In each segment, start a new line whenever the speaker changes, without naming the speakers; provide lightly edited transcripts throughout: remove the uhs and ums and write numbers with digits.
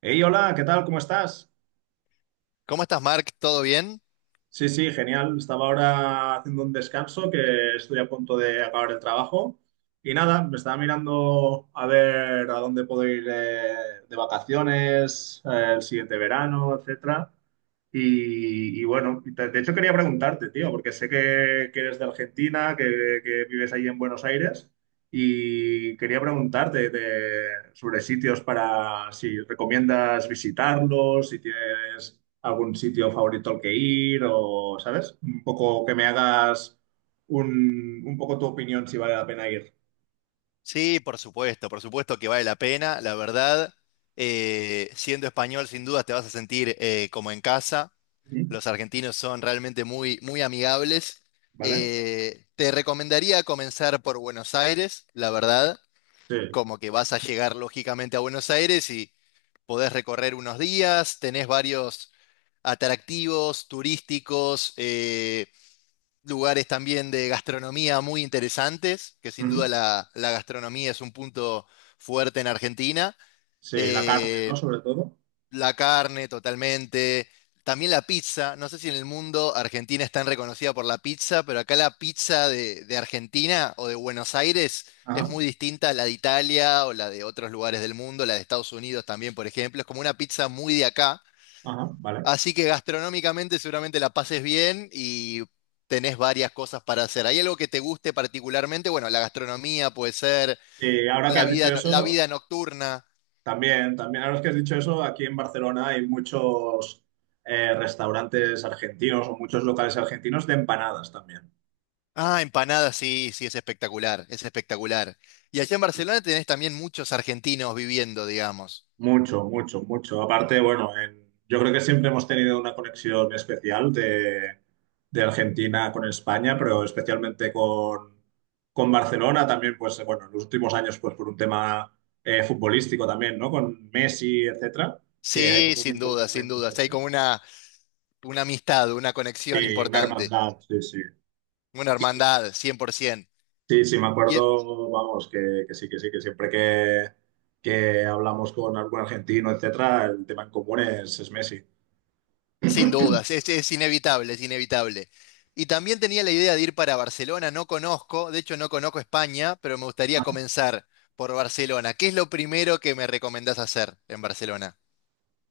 Hey, hola, ¿qué tal? ¿Cómo estás?
¿Cómo estás, Mark? ¿Todo bien?
Sí, sí, genial. Estaba ahora haciendo un descanso que estoy a punto de acabar el trabajo. Y nada, me estaba mirando a ver a dónde puedo ir de vacaciones, el siguiente verano, etcétera. Y bueno, de hecho quería preguntarte, tío, porque sé que eres de Argentina, que vives ahí en Buenos Aires. Y quería preguntarte sobre sitios para si recomiendas visitarlos, si tienes algún sitio favorito al que ir o, ¿sabes? Un poco que me hagas un poco tu opinión si vale la pena ir.
Sí, por supuesto que vale la pena. La verdad, siendo español, sin duda te vas a sentir como en casa.
Ujú.
Los argentinos son realmente muy amigables.
¿Vale?
Te recomendaría comenzar por Buenos Aires, la verdad,
Sí.
como que vas a llegar lógicamente a Buenos Aires y podés recorrer unos días, tenés varios atractivos turísticos. Lugares también de gastronomía muy interesantes, que sin duda
Ujú.
la gastronomía es un punto fuerte en Argentina.
Sí, la carne,
Eh,
¿no? Sobre todo.
la carne totalmente, también la pizza. No sé si en el mundo Argentina es tan reconocida por la pizza, pero acá la pizza de Argentina o de Buenos Aires es
Ajá,
muy distinta a la de Italia o la de otros lugares del mundo, la de Estados Unidos también, por ejemplo. Es como una pizza muy de acá.
ajá, vale.
Así que gastronómicamente seguramente la pases bien y tenés varias cosas para hacer. ¿Hay algo que te guste particularmente? Bueno, la gastronomía puede ser,
Ahora que
la
has
vida,
dicho
no- la
eso,
vida nocturna.
también, también, ahora que has dicho eso, aquí en Barcelona hay muchos restaurantes argentinos o muchos locales argentinos de empanadas también.
Ah, empanadas, sí, sí, es espectacular, es espectacular. Y allá en Barcelona tenés también muchos argentinos viviendo, digamos.
Mucho, mucho, mucho. Aparte, bueno, yo creo que siempre hemos tenido una conexión especial de Argentina con España, pero especialmente con Barcelona también, pues bueno, en los últimos años, pues por un tema futbolístico también, ¿no? Con Messi, etcétera, que hay
Sí,
como un
sin
vínculo
duda,
muy,
sin
muy
duda. Sí, hay
fuerte.
como una amistad, una conexión
Sí, una
importante,
hermandad, sí, sí.
una hermandad, 100%.
Sí, sí, me
Y,
acuerdo, vamos, que sí, que sí, que siempre que hablamos con algún argentino, etcétera, el tema en común es Messi.
Sin dudas, es inevitable, es inevitable. Y también tenía la idea de ir para Barcelona, no conozco, de hecho no conozco España, pero me gustaría comenzar por Barcelona. ¿Qué es lo primero que me recomendás hacer en Barcelona?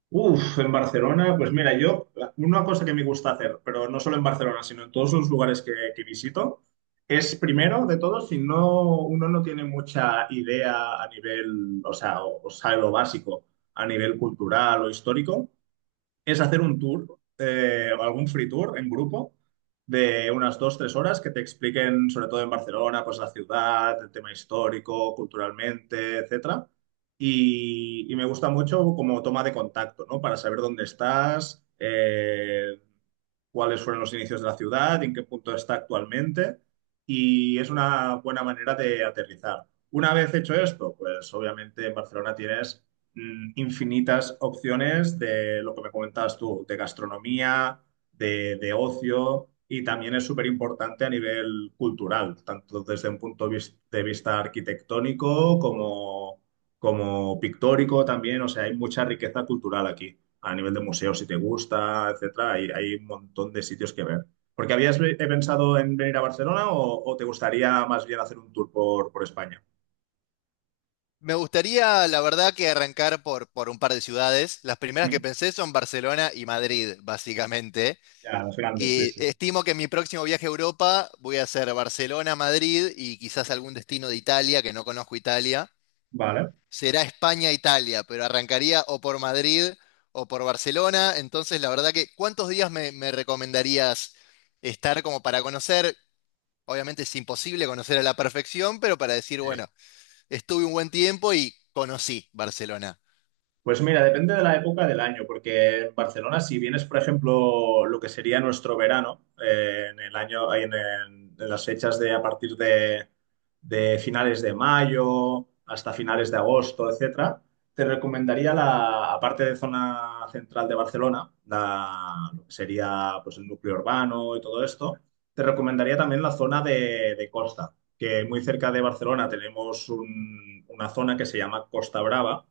Uf, en Barcelona, pues mira, yo, una cosa que me gusta hacer, pero no solo en Barcelona, sino en todos los lugares que visito, es primero de todo, si no, uno no tiene mucha idea a nivel, o sea, o sabe lo básico a nivel cultural o histórico, es hacer un tour, algún free tour en grupo de unas dos, tres horas que te expliquen, sobre todo en Barcelona, pues la ciudad, el tema histórico, culturalmente, etcétera. Y me gusta mucho como toma de contacto, ¿no? Para saber dónde estás, cuáles fueron los inicios de la ciudad, en qué punto está actualmente. Y es una buena manera de aterrizar. Una vez hecho esto, pues obviamente en Barcelona tienes infinitas opciones de lo que me comentabas tú, de gastronomía, de ocio, y también es súper importante a nivel cultural, tanto desde un de vista arquitectónico como, como pictórico también, o sea, hay mucha riqueza cultural aquí, a nivel de museos, si te gusta, etcétera, hay un montón de sitios que ver. Porque he pensado en venir a Barcelona o te gustaría más bien hacer un tour por España?
Me gustaría, la verdad, que arrancar por un par de ciudades. Las primeras
Ujú.
que pensé son Barcelona y Madrid, básicamente.
Ya, los grandes, sí,
Y
sí.
estimo que en mi próximo viaje a Europa voy a hacer Barcelona, Madrid y quizás algún destino de Italia, que no conozco Italia.
Vale.
Será España-Italia, pero arrancaría o por Madrid o por Barcelona. Entonces, la verdad que, ¿cuántos días me recomendarías estar como para conocer? Obviamente es imposible conocer a la perfección, pero para decir, bueno, estuve un buen tiempo y conocí Barcelona.
Pues mira, depende de la época del año, porque en Barcelona, si vienes, por ejemplo, lo que sería nuestro verano, en el año, en las fechas de a partir de finales de mayo hasta finales de agosto, etcétera, te recomendaría la, aparte de zona central de Barcelona, la, lo que sería pues el núcleo urbano y todo esto, te recomendaría también la zona de costa, que muy cerca de Barcelona tenemos una zona que se llama Costa Brava,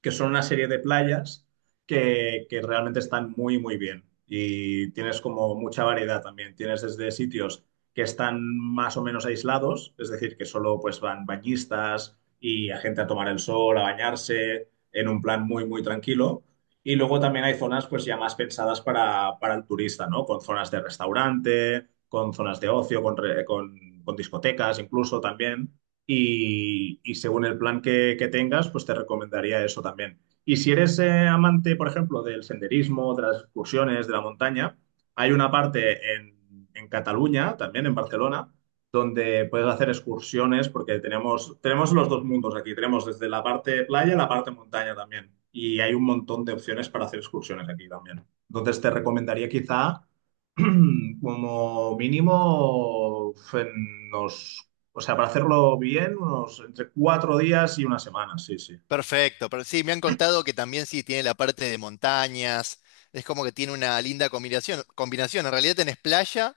que son una serie de playas que realmente están muy, muy bien. Y tienes como mucha variedad también. Tienes desde sitios que están más o menos aislados, es decir, que solo pues van bañistas y a gente a tomar el sol, a bañarse, en un plan muy, muy tranquilo. Y luego también hay zonas pues ya más pensadas para el turista, ¿no? Con zonas de restaurante, con zonas de ocio, con discotecas incluso también y según el plan que tengas, pues te recomendaría eso también. Y si eres amante, por ejemplo, del senderismo, de las excursiones, de la montaña, hay una parte en Cataluña, también en Barcelona, donde puedes hacer excursiones porque tenemos, tenemos los dos mundos aquí. Tenemos desde la parte playa y la parte montaña también. Y hay un montón de opciones para hacer excursiones aquí también. Entonces te recomendaría quizá como mínimo en unos, o sea, para hacerlo bien, unos entre cuatro días y una semana, sí, sí.
Perfecto, pero sí, me han contado que también sí tiene la parte de montañas, es como que tiene una linda combinación. En realidad tenés playa,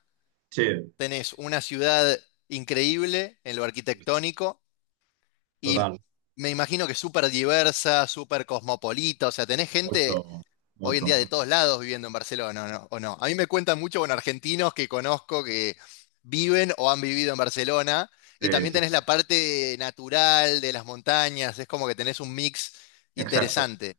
Sí,
tenés una ciudad increíble en lo arquitectónico. Y
total.
me imagino que súper diversa, súper cosmopolita, o sea, tenés gente
Mucho,
hoy en
mucho,
día de todos
mucho.
lados viviendo en Barcelona, ¿no? ¿O no? A mí me cuentan mucho con argentinos que conozco que viven o han vivido en Barcelona, y
Sí,
también
sí,
tenés
sí.
la parte natural de las montañas, es como que tenés un mix
Exacto.
interesante.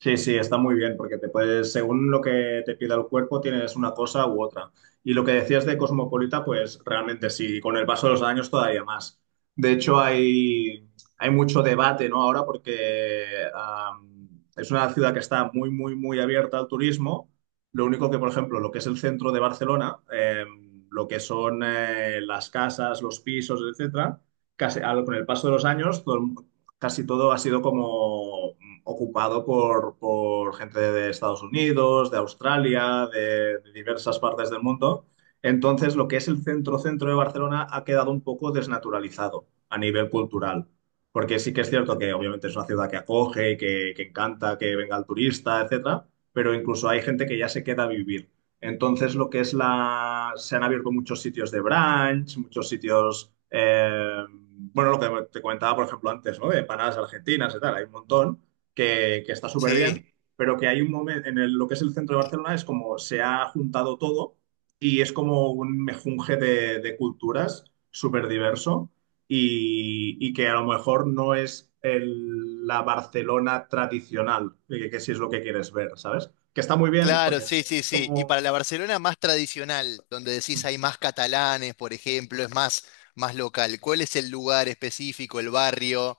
Sí, sí, está muy bien, porque te puedes, según lo que te pida el cuerpo, tienes una cosa u otra. Y lo que decías de cosmopolita, pues realmente sí, y con el paso de los años todavía más. De hecho, hay mucho debate, ¿no? Ahora, porque am, es una ciudad que está muy, muy, muy abierta al turismo. Lo único que, por ejemplo, lo que es el centro de Barcelona, lo que son las casas, los pisos, etcétera, con el paso de los años, casi todo ha sido como ocupado por, gente de Estados Unidos, de Australia, de diversas partes del mundo. Entonces, lo que es el centro-centro de Barcelona ha quedado un poco desnaturalizado a nivel cultural. Porque sí que es cierto que obviamente es una ciudad que acoge, que encanta que venga el turista, etcétera, pero incluso hay gente que ya se queda a vivir. Entonces, lo que es la. Se han abierto muchos sitios de brunch, muchos sitios. Bueno, lo que te comentaba, por ejemplo, antes, ¿no? De empanadas argentinas y tal, hay un montón que está súper
Sí,
bien, pero que hay un momento en lo que es el centro de Barcelona, es como se ha juntado todo y es como un mejunje de culturas súper diverso y que a lo mejor no es la Barcelona tradicional, que si es lo que quieres ver, ¿sabes? Que está muy bien, porque
claro,
es,
sí, sí,
es
sí. Y para
como...
la Barcelona más tradicional, donde decís hay más catalanes, por ejemplo, es más, más local, ¿cuál es el lugar específico, el barrio?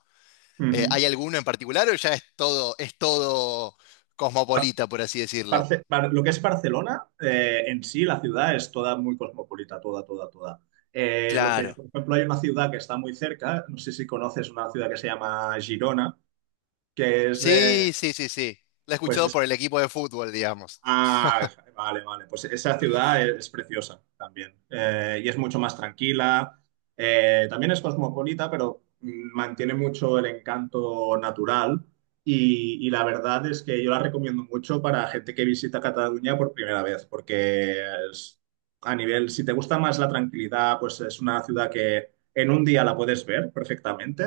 Ujú.
¿Hay alguno en particular o ya es todo cosmopolita, por así decirlo?
Lo que es Barcelona, en sí, la ciudad es toda muy cosmopolita, toda, toda, toda. Lo que,
Claro.
por ejemplo, hay una ciudad que está muy cerca, no sé si conoces una ciudad que se llama Girona, que es,
Sí, sí, sí, sí. La he
pues
escuchado
es.
por el equipo de fútbol, digamos.
Ah, vale, vale. Pues esa ciudad es preciosa también. Y es mucho más tranquila. También es cosmopolita, pero mantiene mucho el encanto natural. Y la verdad es que yo la recomiendo mucho para gente que visita Cataluña por primera vez, porque es- a nivel, si te gusta más la tranquilidad, pues es una ciudad que en un día la puedes ver perfectamente.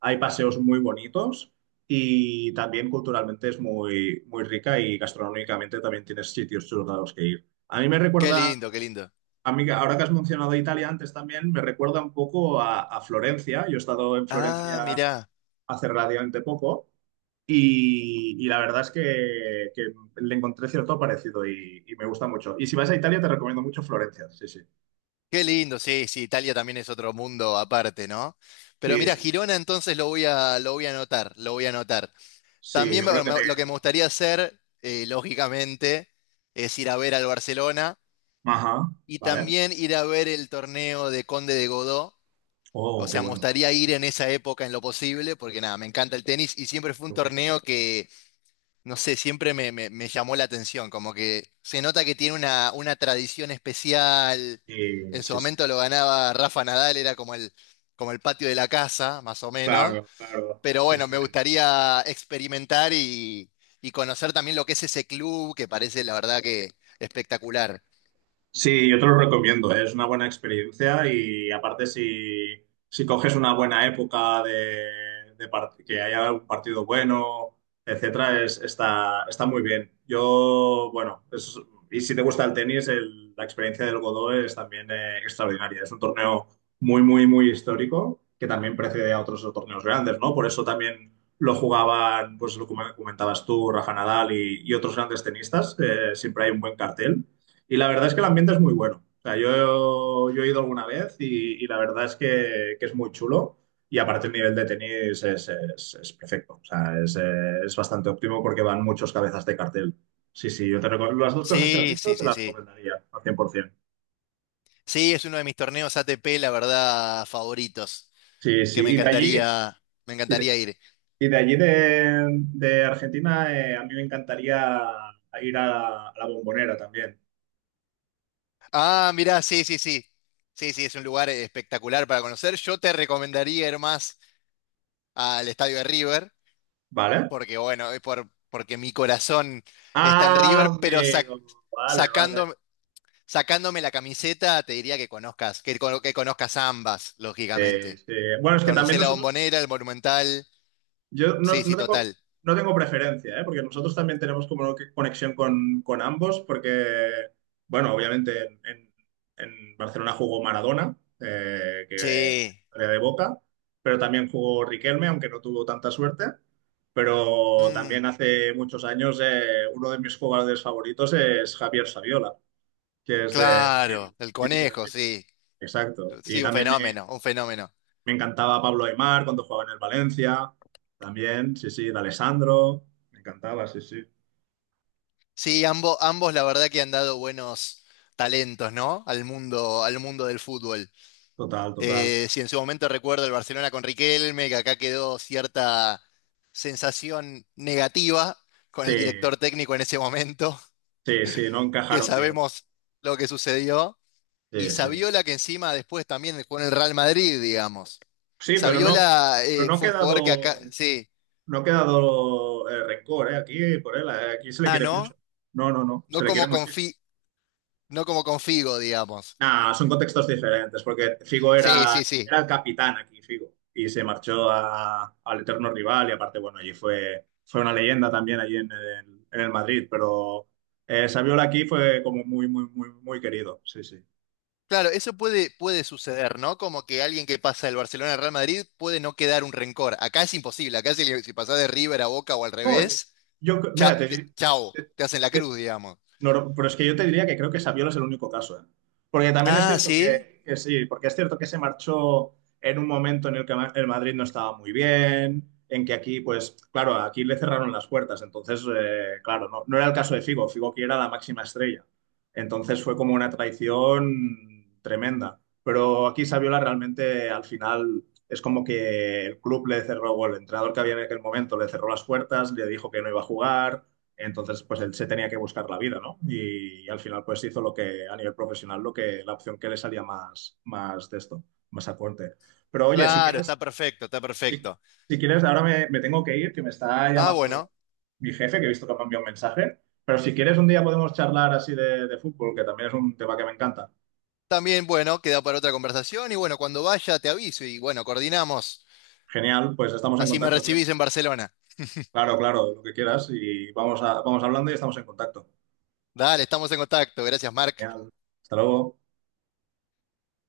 Hay paseos muy bonitos y también culturalmente es muy, muy rica y gastronómicamente también tienes sitios chulos a los que ir. A mí me
Qué
recuerda,
lindo, qué lindo.
a mí, ahora que has mencionado Italia antes también, me recuerda un poco a Florencia. Yo he estado en
Ah,
Florencia
mirá.
hace relativamente poco y la verdad es que le encontré cierto parecido y me gusta mucho. Y si vas a Italia te recomiendo mucho Florencia, sí, sí.
Qué lindo, sí, sí, Italia también es otro mundo aparte, ¿no? Pero
Sí,
mira,
sí.
Girona entonces lo voy a anotar, lo voy a anotar.
Sí,
También
yo creo que te...
lo que me gustaría hacer, lógicamente, es ir a ver al Barcelona
Ajá,
y
vale.
también ir a ver el torneo de Conde de Godó. O
Oh, qué
sea, me
bueno.
gustaría ir en esa época en lo posible, porque nada, me encanta el tenis y siempre fue un torneo que, no sé, me llamó la atención, como que se nota que tiene una tradición especial.
Y-
En su
sí, sí.
momento lo ganaba Rafa Nadal, era como el patio de la casa, más o menos.
Claro, claro.
Pero
Sí,
bueno,
sí.
me gustaría experimentar y conocer también lo que es ese club, que parece la verdad que espectacular.
Sí, yo te lo recomiendo, ¿eh? Es una buena experiencia y aparte si, si coges una buena época de, que haya un partido bueno, etcétera, es, está, está muy bien. Yo, bueno, y si te gusta el tenis, la experiencia del Godó es también extraordinaria. Es un torneo muy, muy, muy histórico que también precede a otros torneos grandes, ¿no? Por eso también lo jugaban, pues lo que comentabas tú, Rafa Nadal y otros grandes tenistas. Siempre hay un buen cartel. Y la verdad es que el ambiente es muy bueno. O sea, yo he ido alguna vez y la verdad es que es muy chulo. Y aparte el nivel de tenis es, es perfecto. O sea, es bastante óptimo porque van muchos cabezas de cartel. Sí, sí, yo te recomiendo las dos cosas que has
Sí,
dicho,
sí,
te
sí,
las
sí.
recomendaría al 100%.
Sí, es uno de mis torneos ATP, la verdad, favoritos.
Sí,
Que
sí,
me
y
encantaría
de,
ir.
y de allí de Argentina, a mí me encantaría ir a la Bombonera también,
Ah, mirá, sí, sí, sí. Sí, sí, es un lugar espectacular para conocer. Yo te recomendaría ir más al estadio de River,
¿vale?
porque bueno, porque mi corazón está en
Ah,
River, pero
amigo, vale, vale.
sacando, sacándome la camiseta, te diría que conozcas, que conozcas ambas,
Sí,
lógicamente.
sí. Bueno, es que
Conocé
también
la
nosotros.
Bombonera, el Monumental.
Yo no,
Sí,
no
sí,
tengo,
total.
no tengo preferencia, ¿eh? Porque nosotros también tenemos como que conexión con ambos, porque, bueno, obviamente en, en Barcelona jugó Maradona, que
Sí.
era de Boca, pero también jugó Riquelme, aunque no tuvo tanta suerte. Pero
Mm,
también hace muchos años uno de mis jugadores favoritos es Javier Saviola, que es de
claro,
Bilbao,
el
mítico de
conejo,
Bilbao.
sí.
Exacto. Y
Sí, un
también me,
fenómeno, un fenómeno.
me encantaba Pablo Aimar cuando jugaba en el Valencia, también, sí, sí, de Alessandro, me encantaba, sí, sí,
Sí, ambos, ambos la verdad que han dado buenos talentos, ¿no? Al mundo del fútbol.
total, total.
Si en su momento recuerdo el Barcelona con Riquelme, que acá quedó cierta sensación negativa con
Sí,
el director técnico en ese momento,
sí, sí, no
que
encajaron bien.
sabemos lo que sucedió. Y
Sí, sí.
Saviola, que encima después también jugó en el Real Madrid, digamos.
Sí, pero no,
Saviola
pero no ha
fue un jugador que acá.
quedado,
Sí.
no ha quedado rencor, aquí por él, aquí se le
Ah,
quiere mucho.
¿no?
No, no, no, se
No
le quiere
como con
muchísimo.
Fi- no como con Figo, digamos.
Nah, son contextos diferentes, porque Figo
Sí,
era,
sí, sí.
era el capitán aquí, Figo, y se marchó al eterno rival, y aparte, bueno, allí fue, fue una leyenda también allí en el Madrid, pero Saviola aquí fue como muy, muy, muy, muy querido, sí, sí.
Claro, eso puede, puede suceder, ¿no? Como que alguien que pasa del Barcelona al Real Madrid puede no quedar un rencor. Acá es imposible, acá si pasás de River a Boca o al
No,
revés,
Yo, cre- mira, te, dir-
chao, te hacen la
te,
cruz, digamos.
No, no, pero es que yo te diría que creo que Saviola es el único caso, ¿eh? Porque también es
Ah,
cierto
sí,
que sí, porque es cierto que se marchó en un momento en el que el Madrid no estaba muy bien, en que aquí, pues, claro, aquí le cerraron las puertas, entonces, claro, no, no era el caso de Figo, Figo que era la máxima estrella. Entonces fue como una traición tremenda. Pero aquí Saviola realmente al final es como que el club le cerró, o el entrenador que había en aquel momento le cerró las puertas, le dijo que no iba a jugar. Entonces, pues él se tenía que buscar la vida, ¿no? Y, al final, pues hizo lo que a nivel profesional, lo que la opción que le salía más, más de esto, más acorde. Pero oye, si
claro,
quieres,
está perfecto, está
si,
perfecto.
si quieres, ahora me, me tengo que ir, que me está
Ah,
llamando
bueno,
mi jefe, que he visto que me ha enviado un mensaje. Pero si quieres, un día podemos charlar así de fútbol, que también es un tema que me encanta.
también, bueno, queda para otra conversación y bueno, cuando vaya te aviso y bueno, coordinamos.
Genial, pues estamos en
Así me
contacto, tío.
recibís en Barcelona.
Claro, claro, lo que quieras y vamos a, vamos hablando y estamos en contacto.
Dale, estamos en contacto. Gracias, Marc.
Genial. Hasta luego.